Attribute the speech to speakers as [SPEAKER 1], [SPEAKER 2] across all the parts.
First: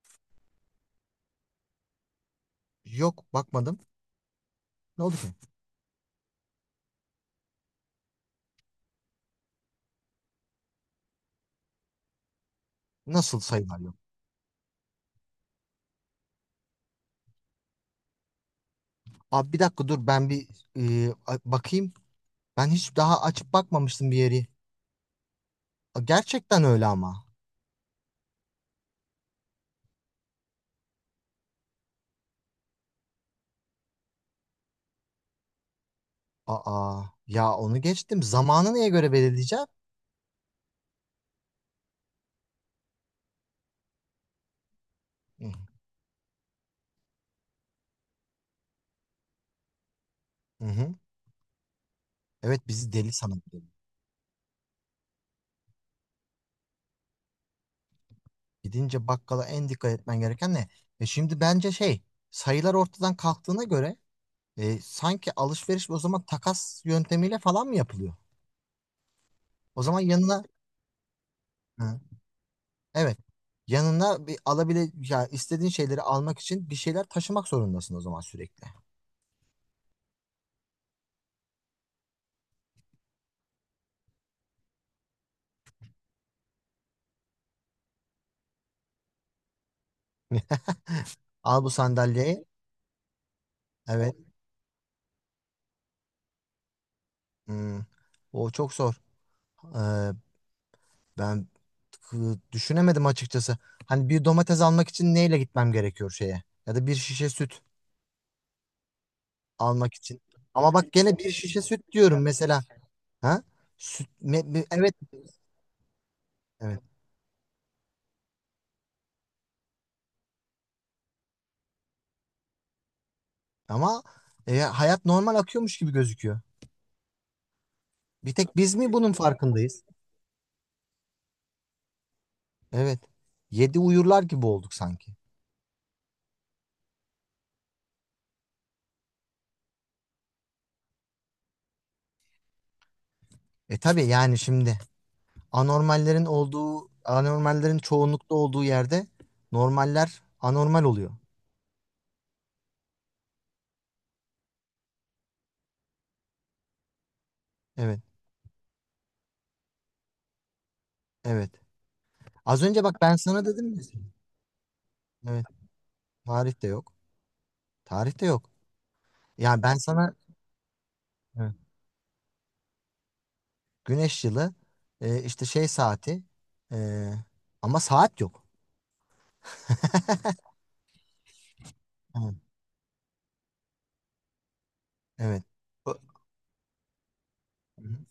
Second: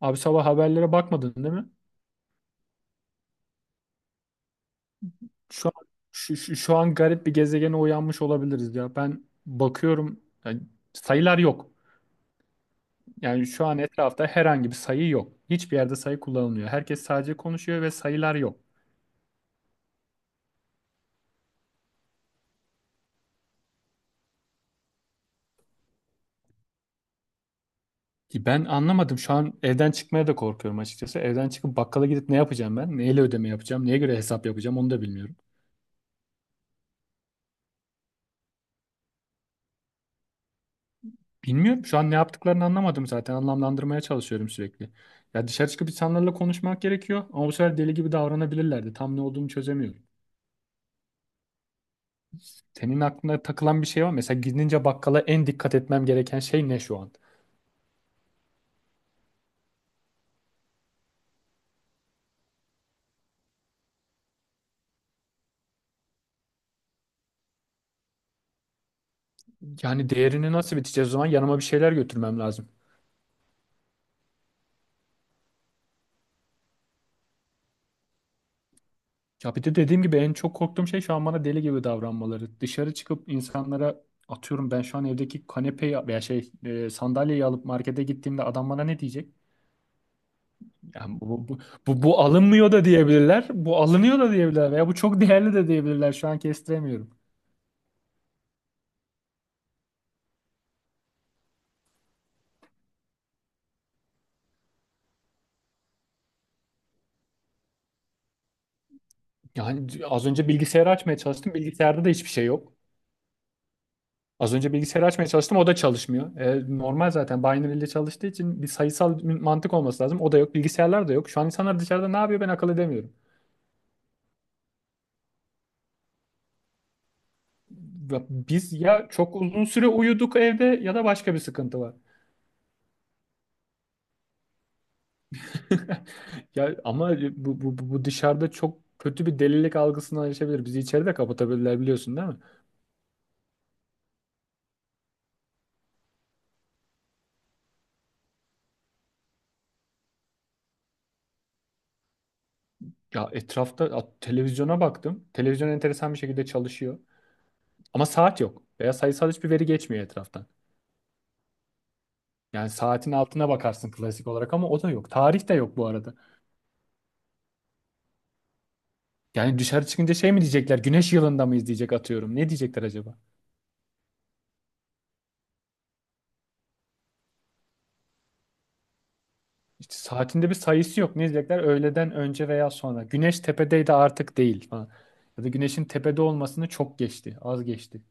[SPEAKER 1] Abi sabah haberlere bakmadın değil mi?
[SPEAKER 2] Yok, bakmadım. Ne oldu ki?
[SPEAKER 1] Şu an, şu an garip bir gezegene uyanmış olabiliriz ya. Ben bakıyorum, yani sayılar yok.
[SPEAKER 2] Nasıl
[SPEAKER 1] Yani şu an
[SPEAKER 2] sayılar yok?
[SPEAKER 1] etrafta herhangi bir sayı yok. Hiçbir yerde sayı kullanılmıyor. Herkes sadece konuşuyor ve sayılar yok.
[SPEAKER 2] Abi bir dakika dur, ben bir bakayım. Ben hiç daha açıp bakmamıştım bir yeri. A, gerçekten öyle ama.
[SPEAKER 1] Ben anlamadım. Şu an evden çıkmaya da korkuyorum açıkçası. Evden çıkıp bakkala gidip ne yapacağım ben? Neyle ödeme yapacağım? Neye göre hesap yapacağım? Onu da bilmiyorum.
[SPEAKER 2] Aa ya, onu geçtim. Zamanı neye göre belirleyeceğim?
[SPEAKER 1] Bilmiyorum. Şu an ne yaptıklarını anlamadım zaten. Anlamlandırmaya çalışıyorum sürekli. Ya
[SPEAKER 2] Hı
[SPEAKER 1] dışarı çıkıp insanlarla konuşmak gerekiyor ama bu sefer deli gibi davranabilirlerdi. Tam ne olduğunu çözemiyorum.
[SPEAKER 2] hı. Evet, bizi
[SPEAKER 1] Senin
[SPEAKER 2] deli
[SPEAKER 1] aklına
[SPEAKER 2] sanabilir.
[SPEAKER 1] takılan bir şey var mı? Mesela gidince bakkala en dikkat etmem gereken şey ne şu an?
[SPEAKER 2] Gidince bakkala en dikkat etmen gereken ne? Şimdi bence şey, sayılar ortadan kalktığına göre, sanki alışveriş o zaman takas yöntemiyle falan mı yapılıyor? O zaman
[SPEAKER 1] Yani
[SPEAKER 2] yanına.
[SPEAKER 1] değerini nasıl biteceğiz o zaman? Yanıma bir şeyler
[SPEAKER 2] Hı.
[SPEAKER 1] götürmem lazım.
[SPEAKER 2] Evet. Yanına bir alabile ya, istediğin şeyleri almak için bir şeyler taşımak zorundasın o zaman sürekli.
[SPEAKER 1] Ya bir de dediğim gibi en çok korktuğum şey şu an bana deli gibi davranmaları. Dışarı çıkıp insanlara atıyorum ben şu an evdeki kanepeyi veya sandalyeyi alıp markete gittiğimde adam bana ne diyecek? Yani
[SPEAKER 2] Al bu
[SPEAKER 1] bu
[SPEAKER 2] sandalyeyi.
[SPEAKER 1] alınmıyor da diyebilirler. Bu
[SPEAKER 2] Evet.
[SPEAKER 1] alınıyor da diyebilirler. Veya bu çok değerli de diyebilirler. Şu an kestiremiyorum.
[SPEAKER 2] Hmm. O çok zor. Ee, Ben düşünemedim açıkçası. Hani bir domates almak için neyle gitmem gerekiyor şeye? Ya da bir şişe süt
[SPEAKER 1] Yani
[SPEAKER 2] almak için.
[SPEAKER 1] az önce
[SPEAKER 2] Ama
[SPEAKER 1] bilgisayarı
[SPEAKER 2] bak
[SPEAKER 1] açmaya
[SPEAKER 2] gene bir
[SPEAKER 1] çalıştım.
[SPEAKER 2] şişe süt
[SPEAKER 1] Bilgisayarda da
[SPEAKER 2] diyorum
[SPEAKER 1] hiçbir şey
[SPEAKER 2] mesela.
[SPEAKER 1] yok.
[SPEAKER 2] Ha? Süt,
[SPEAKER 1] Az önce
[SPEAKER 2] evet.
[SPEAKER 1] bilgisayarı açmaya çalıştım. O da çalışmıyor. E,
[SPEAKER 2] Evet.
[SPEAKER 1] normal zaten. Binary ile çalıştığı için bir sayısal mantık olması lazım. O da yok. Bilgisayarlar da yok. Şu an insanlar dışarıda ne yapıyor ben akıl edemiyorum.
[SPEAKER 2] Ama hayat normal akıyormuş gibi gözüküyor. Bir tek
[SPEAKER 1] Biz
[SPEAKER 2] biz mi
[SPEAKER 1] ya
[SPEAKER 2] bunun
[SPEAKER 1] çok uzun
[SPEAKER 2] farkındayız?
[SPEAKER 1] süre uyuduk evde ya da başka bir sıkıntı var.
[SPEAKER 2] Evet. Yedi uyurlar gibi olduk sanki.
[SPEAKER 1] Ya ama bu dışarıda çok kötü bir delilik algısından açabilir. Bizi içeride kapatabilirler, biliyorsun değil mi?
[SPEAKER 2] Tabii, yani şimdi anormallerin olduğu, anormallerin çoğunlukta olduğu yerde normaller anormal oluyor.
[SPEAKER 1] Ya etrafta, ya televizyona baktım. Televizyon enteresan bir şekilde çalışıyor.
[SPEAKER 2] Evet,
[SPEAKER 1] Ama saat yok. Veya sayısal hiçbir veri geçmiyor etraftan.
[SPEAKER 2] evet. Az
[SPEAKER 1] Yani
[SPEAKER 2] önce bak,
[SPEAKER 1] saatin
[SPEAKER 2] ben sana
[SPEAKER 1] altına
[SPEAKER 2] dedim mi?
[SPEAKER 1] bakarsın klasik olarak ama o da yok.
[SPEAKER 2] Evet,
[SPEAKER 1] Tarih de yok bu arada.
[SPEAKER 2] tarih de yok. Tarih de yok.
[SPEAKER 1] Yani
[SPEAKER 2] Yani ben
[SPEAKER 1] dışarı
[SPEAKER 2] sana.
[SPEAKER 1] çıkınca şey mi diyecekler? Güneş yılında
[SPEAKER 2] Evet.
[SPEAKER 1] mıyız diyecek atıyorum. Ne diyecekler acaba?
[SPEAKER 2] Güneş yılı, işte şey saati, e, ama saat yok.
[SPEAKER 1] İşte saatinde bir sayısı yok. Ne diyecekler? Öğleden
[SPEAKER 2] Evet.
[SPEAKER 1] önce veya sonra. Güneş tepedeydi artık değil falan.
[SPEAKER 2] Evet.
[SPEAKER 1] Ya da güneşin
[SPEAKER 2] Ö-
[SPEAKER 1] tepede olmasını çok geçti. Az geçti.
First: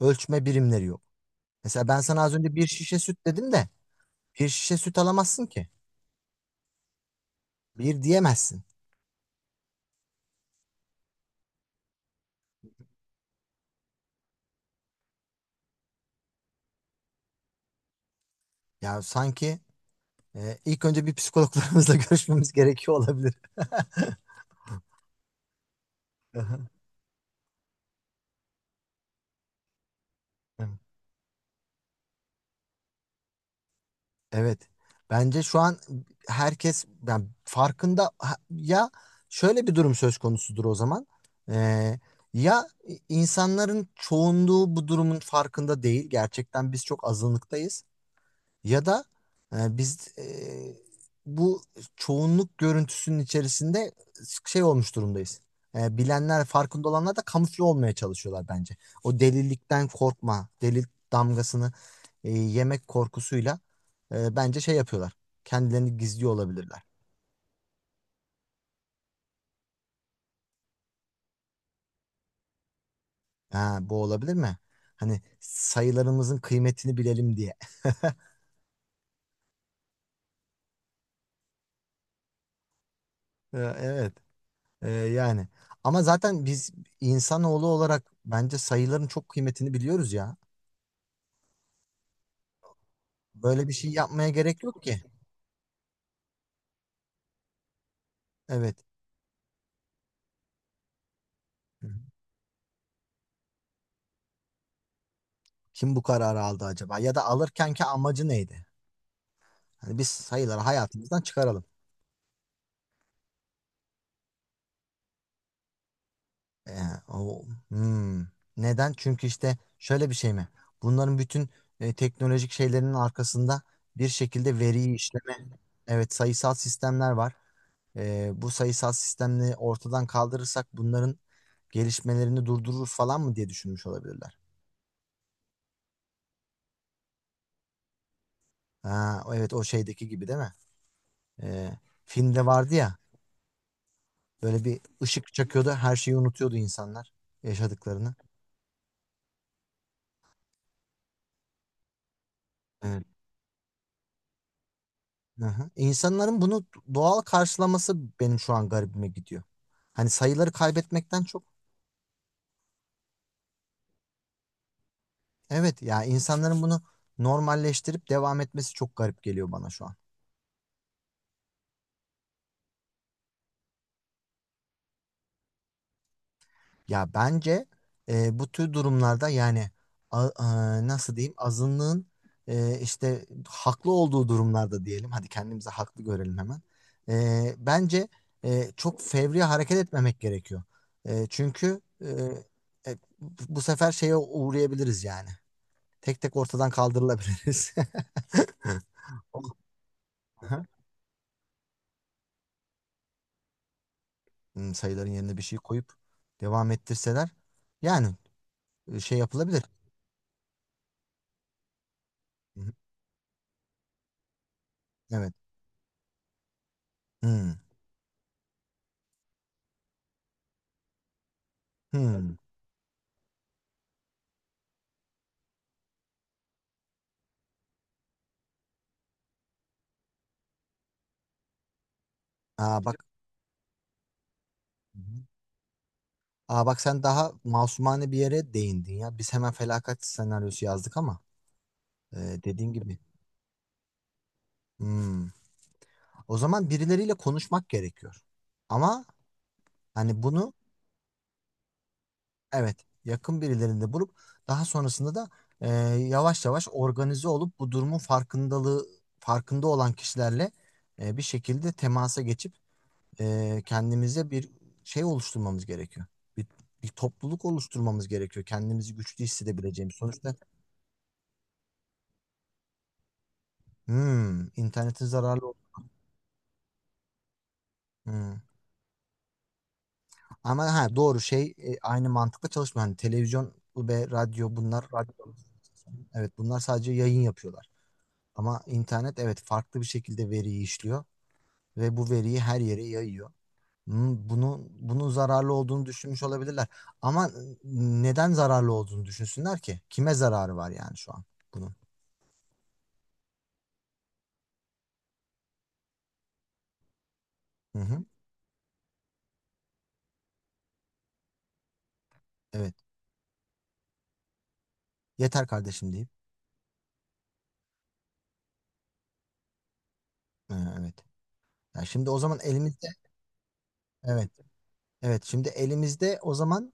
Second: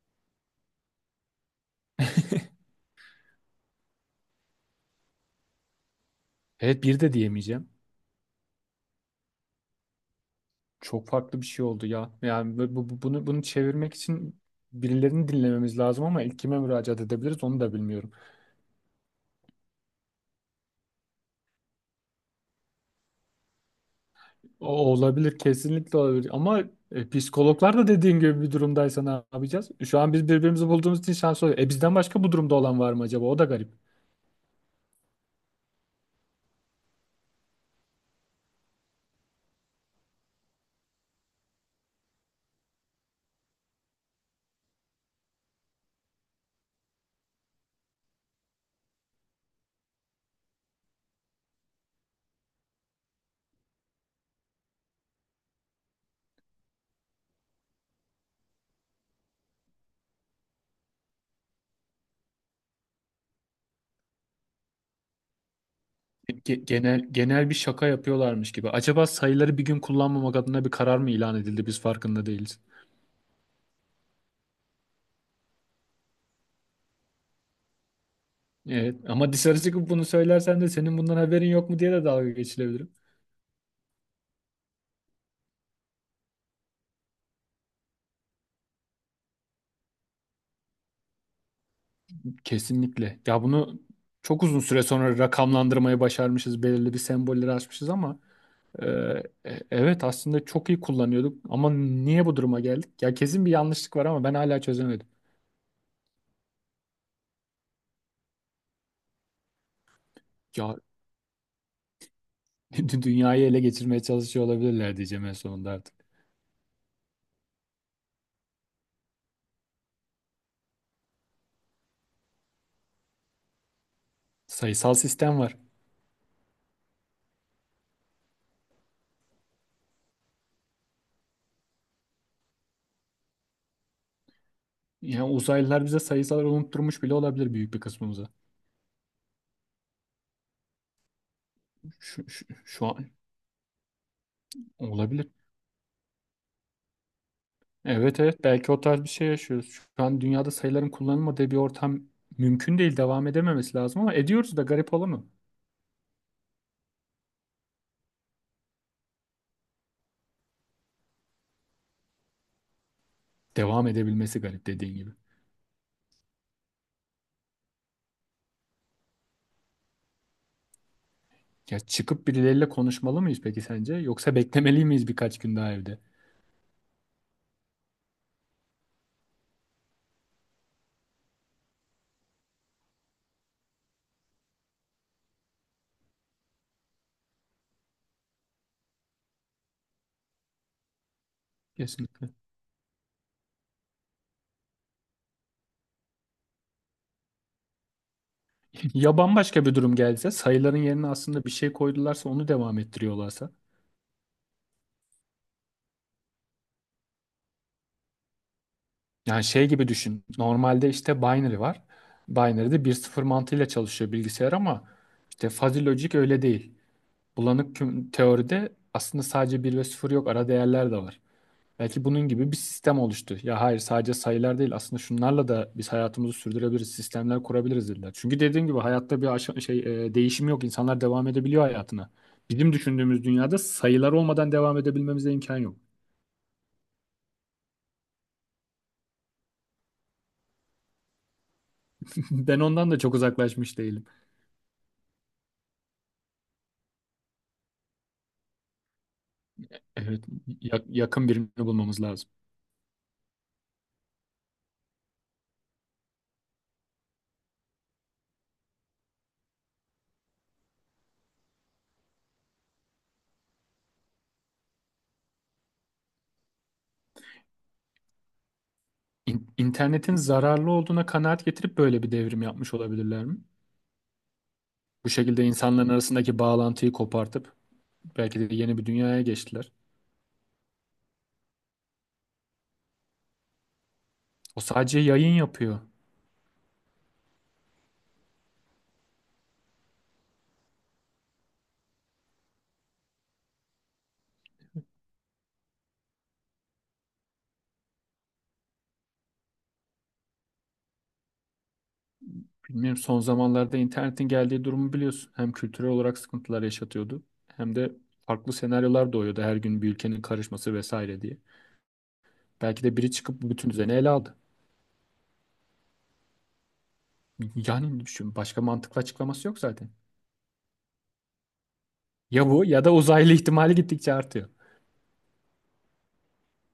[SPEAKER 2] Ölçme birimleri yok. Mesela ben sana az önce bir şişe süt dedim de bir şişe süt alamazsın ki.
[SPEAKER 1] Evet, bir de diyemeyeceğim.
[SPEAKER 2] Bir diyemezsin.
[SPEAKER 1] Çok farklı bir şey oldu ya. Yani bunu çevirmek için birilerini dinlememiz lazım ama ilk kime müracaat edebiliriz onu da bilmiyorum.
[SPEAKER 2] Yani sanki ilk önce bir psikologlarımızla görüşmemiz gerekiyor olabilir.
[SPEAKER 1] O olabilir, kesinlikle olabilir ama
[SPEAKER 2] Aha.
[SPEAKER 1] psikologlar da dediğin gibi bir durumdaysa ne yapacağız? Şu an biz birbirimizi
[SPEAKER 2] Evet.
[SPEAKER 1] bulduğumuz için şanslı oluyor. E bizden başka bu durumda olan var mı acaba? O da garip.
[SPEAKER 2] Evet. Bence şu an herkes yani farkında, ya şöyle bir durum söz konusudur o zaman. Ee, Ya, insanların çoğunluğu bu durumun farkında değil. Gerçekten biz çok azınlıktayız. Ya da biz bu çoğunluk görüntüsünün içerisinde şey olmuş durumdayız. Bilenler, farkında olanlar da kamufle olmaya çalışıyorlar bence. O delilikten korkma, delil damgasını yemek korkusuyla, bence şey yapıyorlar. Kendilerini gizliyor
[SPEAKER 1] ge-
[SPEAKER 2] olabilirler.
[SPEAKER 1] genel genel bir şaka yapıyorlarmış gibi. Acaba sayıları bir gün kullanmamak adına bir karar mı ilan edildi? Biz farkında değiliz.
[SPEAKER 2] Ha, bu olabilir mi? Hani sayılarımızın kıymetini bilelim diye.
[SPEAKER 1] Evet ama dışarı çıkıp bunu söylersen de senin bundan haberin yok mu diye de dalga geçilebilirim.
[SPEAKER 2] Evet, yani. Ama zaten biz insanoğlu olarak bence sayıların çok kıymetini biliyoruz ya.
[SPEAKER 1] Kesinlikle. Ya
[SPEAKER 2] Böyle bir
[SPEAKER 1] bunu
[SPEAKER 2] şey yapmaya
[SPEAKER 1] çok uzun
[SPEAKER 2] gerek yok
[SPEAKER 1] süre
[SPEAKER 2] ki.
[SPEAKER 1] sonra rakamlandırmayı başarmışız. Belirli bir sembolleri açmışız ama
[SPEAKER 2] Evet.
[SPEAKER 1] e, evet aslında çok iyi kullanıyorduk. Ama
[SPEAKER 2] Hı hı.
[SPEAKER 1] niye bu duruma geldik? Ya kesin bir yanlışlık var ama ben hala çözemedim.
[SPEAKER 2] Kim bu kararı aldı acaba? Ya da alırkenki amacı neydi? Hani biz sayıları
[SPEAKER 1] Ya
[SPEAKER 2] hayatımızdan çıkaralım.
[SPEAKER 1] dünyayı ele geçirmeye çalışıyor olabilirler diyeceğim en sonunda artık.
[SPEAKER 2] Ee, hmm. Neden? Çünkü işte şöyle bir şey mi? Bunların bütün teknolojik şeylerinin arkasında bir şekilde
[SPEAKER 1] Sayısal
[SPEAKER 2] veriyi
[SPEAKER 1] sistem
[SPEAKER 2] işleme,
[SPEAKER 1] var.
[SPEAKER 2] evet sayısal sistemler var. Bu sayısal sistemleri ortadan kaldırırsak bunların gelişmelerini durdurur falan mı diye düşünmüş olabilirler.
[SPEAKER 1] Yani uzaylılar bize sayısalları unutturmuş bile olabilir büyük bir kısmımıza.
[SPEAKER 2] Ha, evet, o şeydeki gibi değil mi? Ee,
[SPEAKER 1] Şu, şu,
[SPEAKER 2] Filmde vardı
[SPEAKER 1] şu
[SPEAKER 2] ya.
[SPEAKER 1] an
[SPEAKER 2] Böyle bir
[SPEAKER 1] olabilir.
[SPEAKER 2] ışık çakıyordu, her şeyi unutuyordu insanlar yaşadıklarını.
[SPEAKER 1] Evet evet, belki o tarz bir şey yaşıyoruz. Şu an dünyada sayıların kullanılmadığı bir ortam mümkün değil.
[SPEAKER 2] Evet.
[SPEAKER 1] Devam edememesi lazım ama ediyoruz da, garip olanı.
[SPEAKER 2] Hı hı. İnsanların bunu doğal karşılaması benim şu an garibime gidiyor. Hani sayıları kaybetmekten çok.
[SPEAKER 1] Devam edebilmesi garip dediğin gibi.
[SPEAKER 2] Evet ya, insanların bunu normalleştirip devam etmesi çok garip geliyor bana şu an.
[SPEAKER 1] Ya çıkıp birileriyle konuşmalı mıyız peki sence? Yoksa beklemeli miyiz birkaç gün daha evde?
[SPEAKER 2] Ya bence bu tür durumlarda yani, nasıl diyeyim, azınlığın işte haklı olduğu durumlarda diyelim, hadi kendimizi haklı görelim hemen. Bence çok fevri hareket etmemek gerekiyor. Çünkü
[SPEAKER 1] Kesin.
[SPEAKER 2] e, bu sefer şeye uğrayabiliriz yani. Tek tek ortadan kaldırılabiliriz.
[SPEAKER 1] Ya bambaşka bir durum gelse,
[SPEAKER 2] Aha.
[SPEAKER 1] sayıların yerine aslında bir şey koydularsa, onu devam ettiriyorlarsa.
[SPEAKER 2] Hmm, sayıların yerine bir şey koyup devam ettirseler, yani şey
[SPEAKER 1] Yani
[SPEAKER 2] yapılabilir.
[SPEAKER 1] şey gibi düşün. Normalde işte binary var.
[SPEAKER 2] Hı hı.
[SPEAKER 1] Binary'de bir sıfır mantığıyla çalışıyor bilgisayar ama
[SPEAKER 2] Evet.
[SPEAKER 1] işte fuzzy logic öyle değil.
[SPEAKER 2] Hmm.
[SPEAKER 1] Teoride aslında sadece bir ve sıfır yok. Ara değerler de var. Belki bunun
[SPEAKER 2] Hmm.
[SPEAKER 1] gibi bir sistem oluştu. Ya hayır, sadece sayılar değil. Aslında şunlarla da biz hayatımızı sürdürebiliriz. Sistemler kurabiliriz dediler. Çünkü dediğim gibi hayatta bir aşa- şey e, değişim yok. İnsanlar devam edebiliyor hayatına. Bizim
[SPEAKER 2] Aa, bak.
[SPEAKER 1] düşündüğümüz dünyada sayılar olmadan devam
[SPEAKER 2] Hı hı.
[SPEAKER 1] edebilmemize imkan yok.
[SPEAKER 2] Aa, bak, sen daha masumane bir yere değindin ya. Biz hemen felaket senaryosu yazdık ama, e,
[SPEAKER 1] Ben
[SPEAKER 2] dediğin
[SPEAKER 1] ondan
[SPEAKER 2] gibi.
[SPEAKER 1] da çok uzaklaşmış değilim.
[SPEAKER 2] Hmm. O zaman birileriyle konuşmak gerekiyor. Ama hani
[SPEAKER 1] Evet,
[SPEAKER 2] bunu,
[SPEAKER 1] yakın birini bulmamız lazım.
[SPEAKER 2] evet, yakın birilerinde bulup, daha sonrasında da, e, yavaş yavaş organize olup bu durumun farkındalığı, farkında olan kişilerle bir şekilde temasa geçip, kendimize bir şey oluşturmamız gerekiyor. Bir, bir topluluk oluşturmamız gerekiyor. Kendimizi güçlü
[SPEAKER 1] İn-
[SPEAKER 2] hissedebileceğimiz.
[SPEAKER 1] İnternetin
[SPEAKER 2] Sonuçta.
[SPEAKER 1] zararlı olduğuna kanaat getirip böyle bir devrim yapmış olabilirler mi?
[SPEAKER 2] Hmm, internetin
[SPEAKER 1] Bu şekilde
[SPEAKER 2] zararlı.
[SPEAKER 1] insanların arasındaki bağlantıyı kopartıp
[SPEAKER 2] Hmm.
[SPEAKER 1] belki de yeni bir dünyaya geçtiler.
[SPEAKER 2] Ama ha, doğru, şey aynı mantıkla çalışmıyor. Hani televizyon ve radyo,
[SPEAKER 1] O
[SPEAKER 2] bunlar
[SPEAKER 1] sadece
[SPEAKER 2] radyo.
[SPEAKER 1] yayın yapıyor.
[SPEAKER 2] Evet, bunlar sadece yayın yapıyorlar. Ama internet, evet, farklı bir şekilde veriyi işliyor ve bu veriyi her yere yayıyor. Hmm, bunu bunun zararlı olduğunu düşünmüş olabilirler. Ama neden zararlı olduğunu düşünsünler ki? Kime zararı var yani şu an bunun?
[SPEAKER 1] Bilmiyorum, son zamanlarda internetin geldiği durumu biliyorsun. Hem kültürel olarak sıkıntılar yaşatıyordu hem
[SPEAKER 2] Hı
[SPEAKER 1] de
[SPEAKER 2] hı.
[SPEAKER 1] farklı senaryolar doğuyordu her gün, bir ülkenin karışması vesaire diye.
[SPEAKER 2] Evet.
[SPEAKER 1] Belki de biri çıkıp bütün düzeni ele aldı.
[SPEAKER 2] Yeter kardeşim deyip.
[SPEAKER 1] Yani düşün, başka mantıklı açıklaması yok zaten.
[SPEAKER 2] Evet. Ya şimdi o zaman
[SPEAKER 1] Ya bu ya
[SPEAKER 2] elimizde.
[SPEAKER 1] da uzaylı ihtimali gittikçe
[SPEAKER 2] Evet.
[SPEAKER 1] artıyor.
[SPEAKER 2] Evet, şimdi elimizde o zaman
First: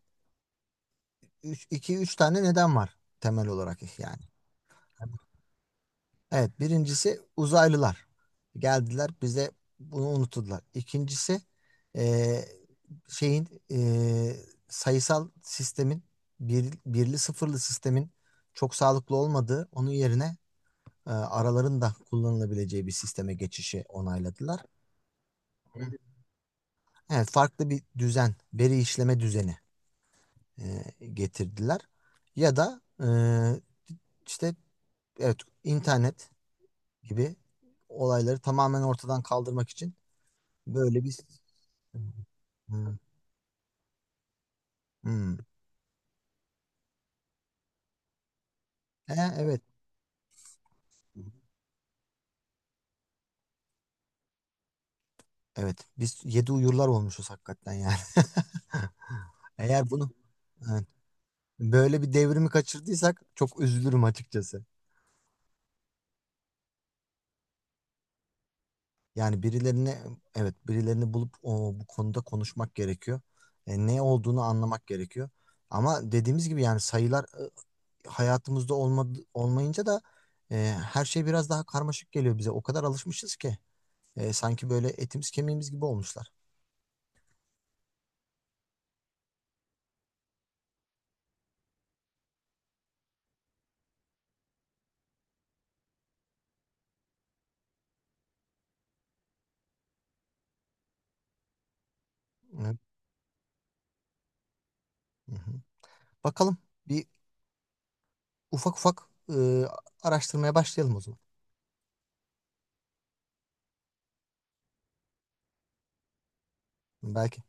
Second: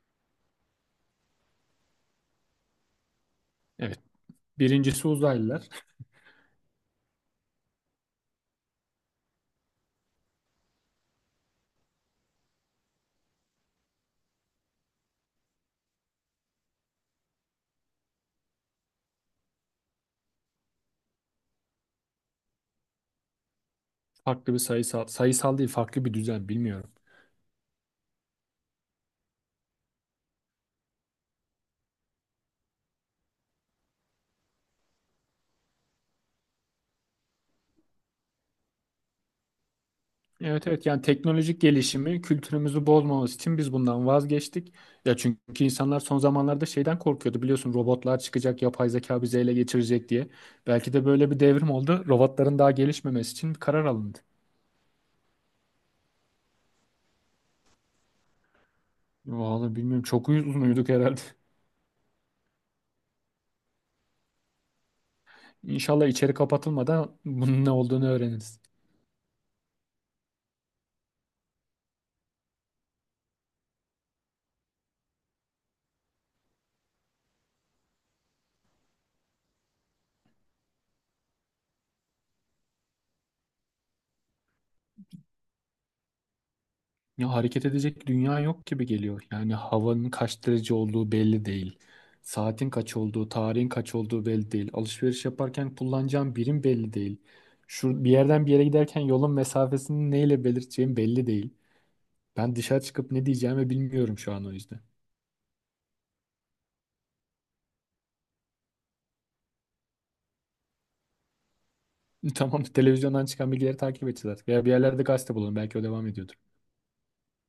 [SPEAKER 2] üç, iki üç tane neden var temel olarak
[SPEAKER 1] Evet.
[SPEAKER 2] yani.
[SPEAKER 1] Birincisi uzaylılar.
[SPEAKER 2] Evet, birincisi uzaylılar. Geldiler, bize bunu unuttular. İkincisi eee, şeyin, sayısal sistemin, birli sıfırlı sistemin çok sağlıklı olmadığı, onun yerine araların da kullanılabileceği bir sisteme geçişi
[SPEAKER 1] Farklı bir
[SPEAKER 2] onayladılar.
[SPEAKER 1] sayısal, sayısal değil, farklı bir düzen bilmiyorum.
[SPEAKER 2] Evet, farklı bir düzen, veri işleme düzeni eee, getirdiler. Ya da işte, evet, internet gibi olayları tamamen ortadan kaldırmak için
[SPEAKER 1] Evet evet, yani
[SPEAKER 2] böyle bir.
[SPEAKER 1] teknolojik gelişimi kültürümüzü
[SPEAKER 2] Hmm.
[SPEAKER 1] bozmaması için biz bundan vazgeçtik. Ya
[SPEAKER 2] Hmm.
[SPEAKER 1] çünkü insanlar son zamanlarda şeyden korkuyordu biliyorsun, robotlar çıkacak, yapay zeka bizi ele
[SPEAKER 2] Evet,
[SPEAKER 1] geçirecek diye. Belki de böyle bir devrim oldu. Robotların daha gelişmemesi için bir karar alındı.
[SPEAKER 2] evet, biz yedi uyurlar olmuşuz hakikaten yani.
[SPEAKER 1] Vallahi
[SPEAKER 2] Eğer
[SPEAKER 1] bilmiyorum,
[SPEAKER 2] bunu,
[SPEAKER 1] çok uzun
[SPEAKER 2] evet,
[SPEAKER 1] uyuduk herhalde.
[SPEAKER 2] böyle bir devrimi kaçırdıysak çok üzülürüm açıkçası.
[SPEAKER 1] İnşallah içeri kapatılmadan bunun ne olduğunu öğreniriz.
[SPEAKER 2] Yani birilerini, evet, birilerini bulup, bu konuda konuşmak gerekiyor. Ne olduğunu anlamak gerekiyor. Ama dediğimiz gibi yani, sayılar hayatımızda olmadı, olmayınca da e, her şey biraz daha karmaşık geliyor bize. O kadar alışmışız ki, sanki böyle etimiz kemiğimiz gibi olmuşlar.
[SPEAKER 1] Ya hareket edecek dünya yok gibi geliyor. Yani havanın kaç derece olduğu belli değil. Saatin kaç olduğu, tarihin kaç olduğu belli değil. Alışveriş yaparken kullanacağım birim belli değil. Şu bir yerden bir yere giderken yolun mesafesini neyle belirteceğim belli değil. Ben
[SPEAKER 2] Evet.
[SPEAKER 1] dışarı çıkıp ne diyeceğimi bilmiyorum şu an, o yüzden.
[SPEAKER 2] Hı hı. Bakalım, bir ufak ufak araştırmaya başlayalım o zaman.
[SPEAKER 1] Tamam, televizyondan çıkan bilgileri takip edeceğiz artık. Ya bir yerlerde gazete bulalım, belki o devam ediyordur.
[SPEAKER 2] Belki.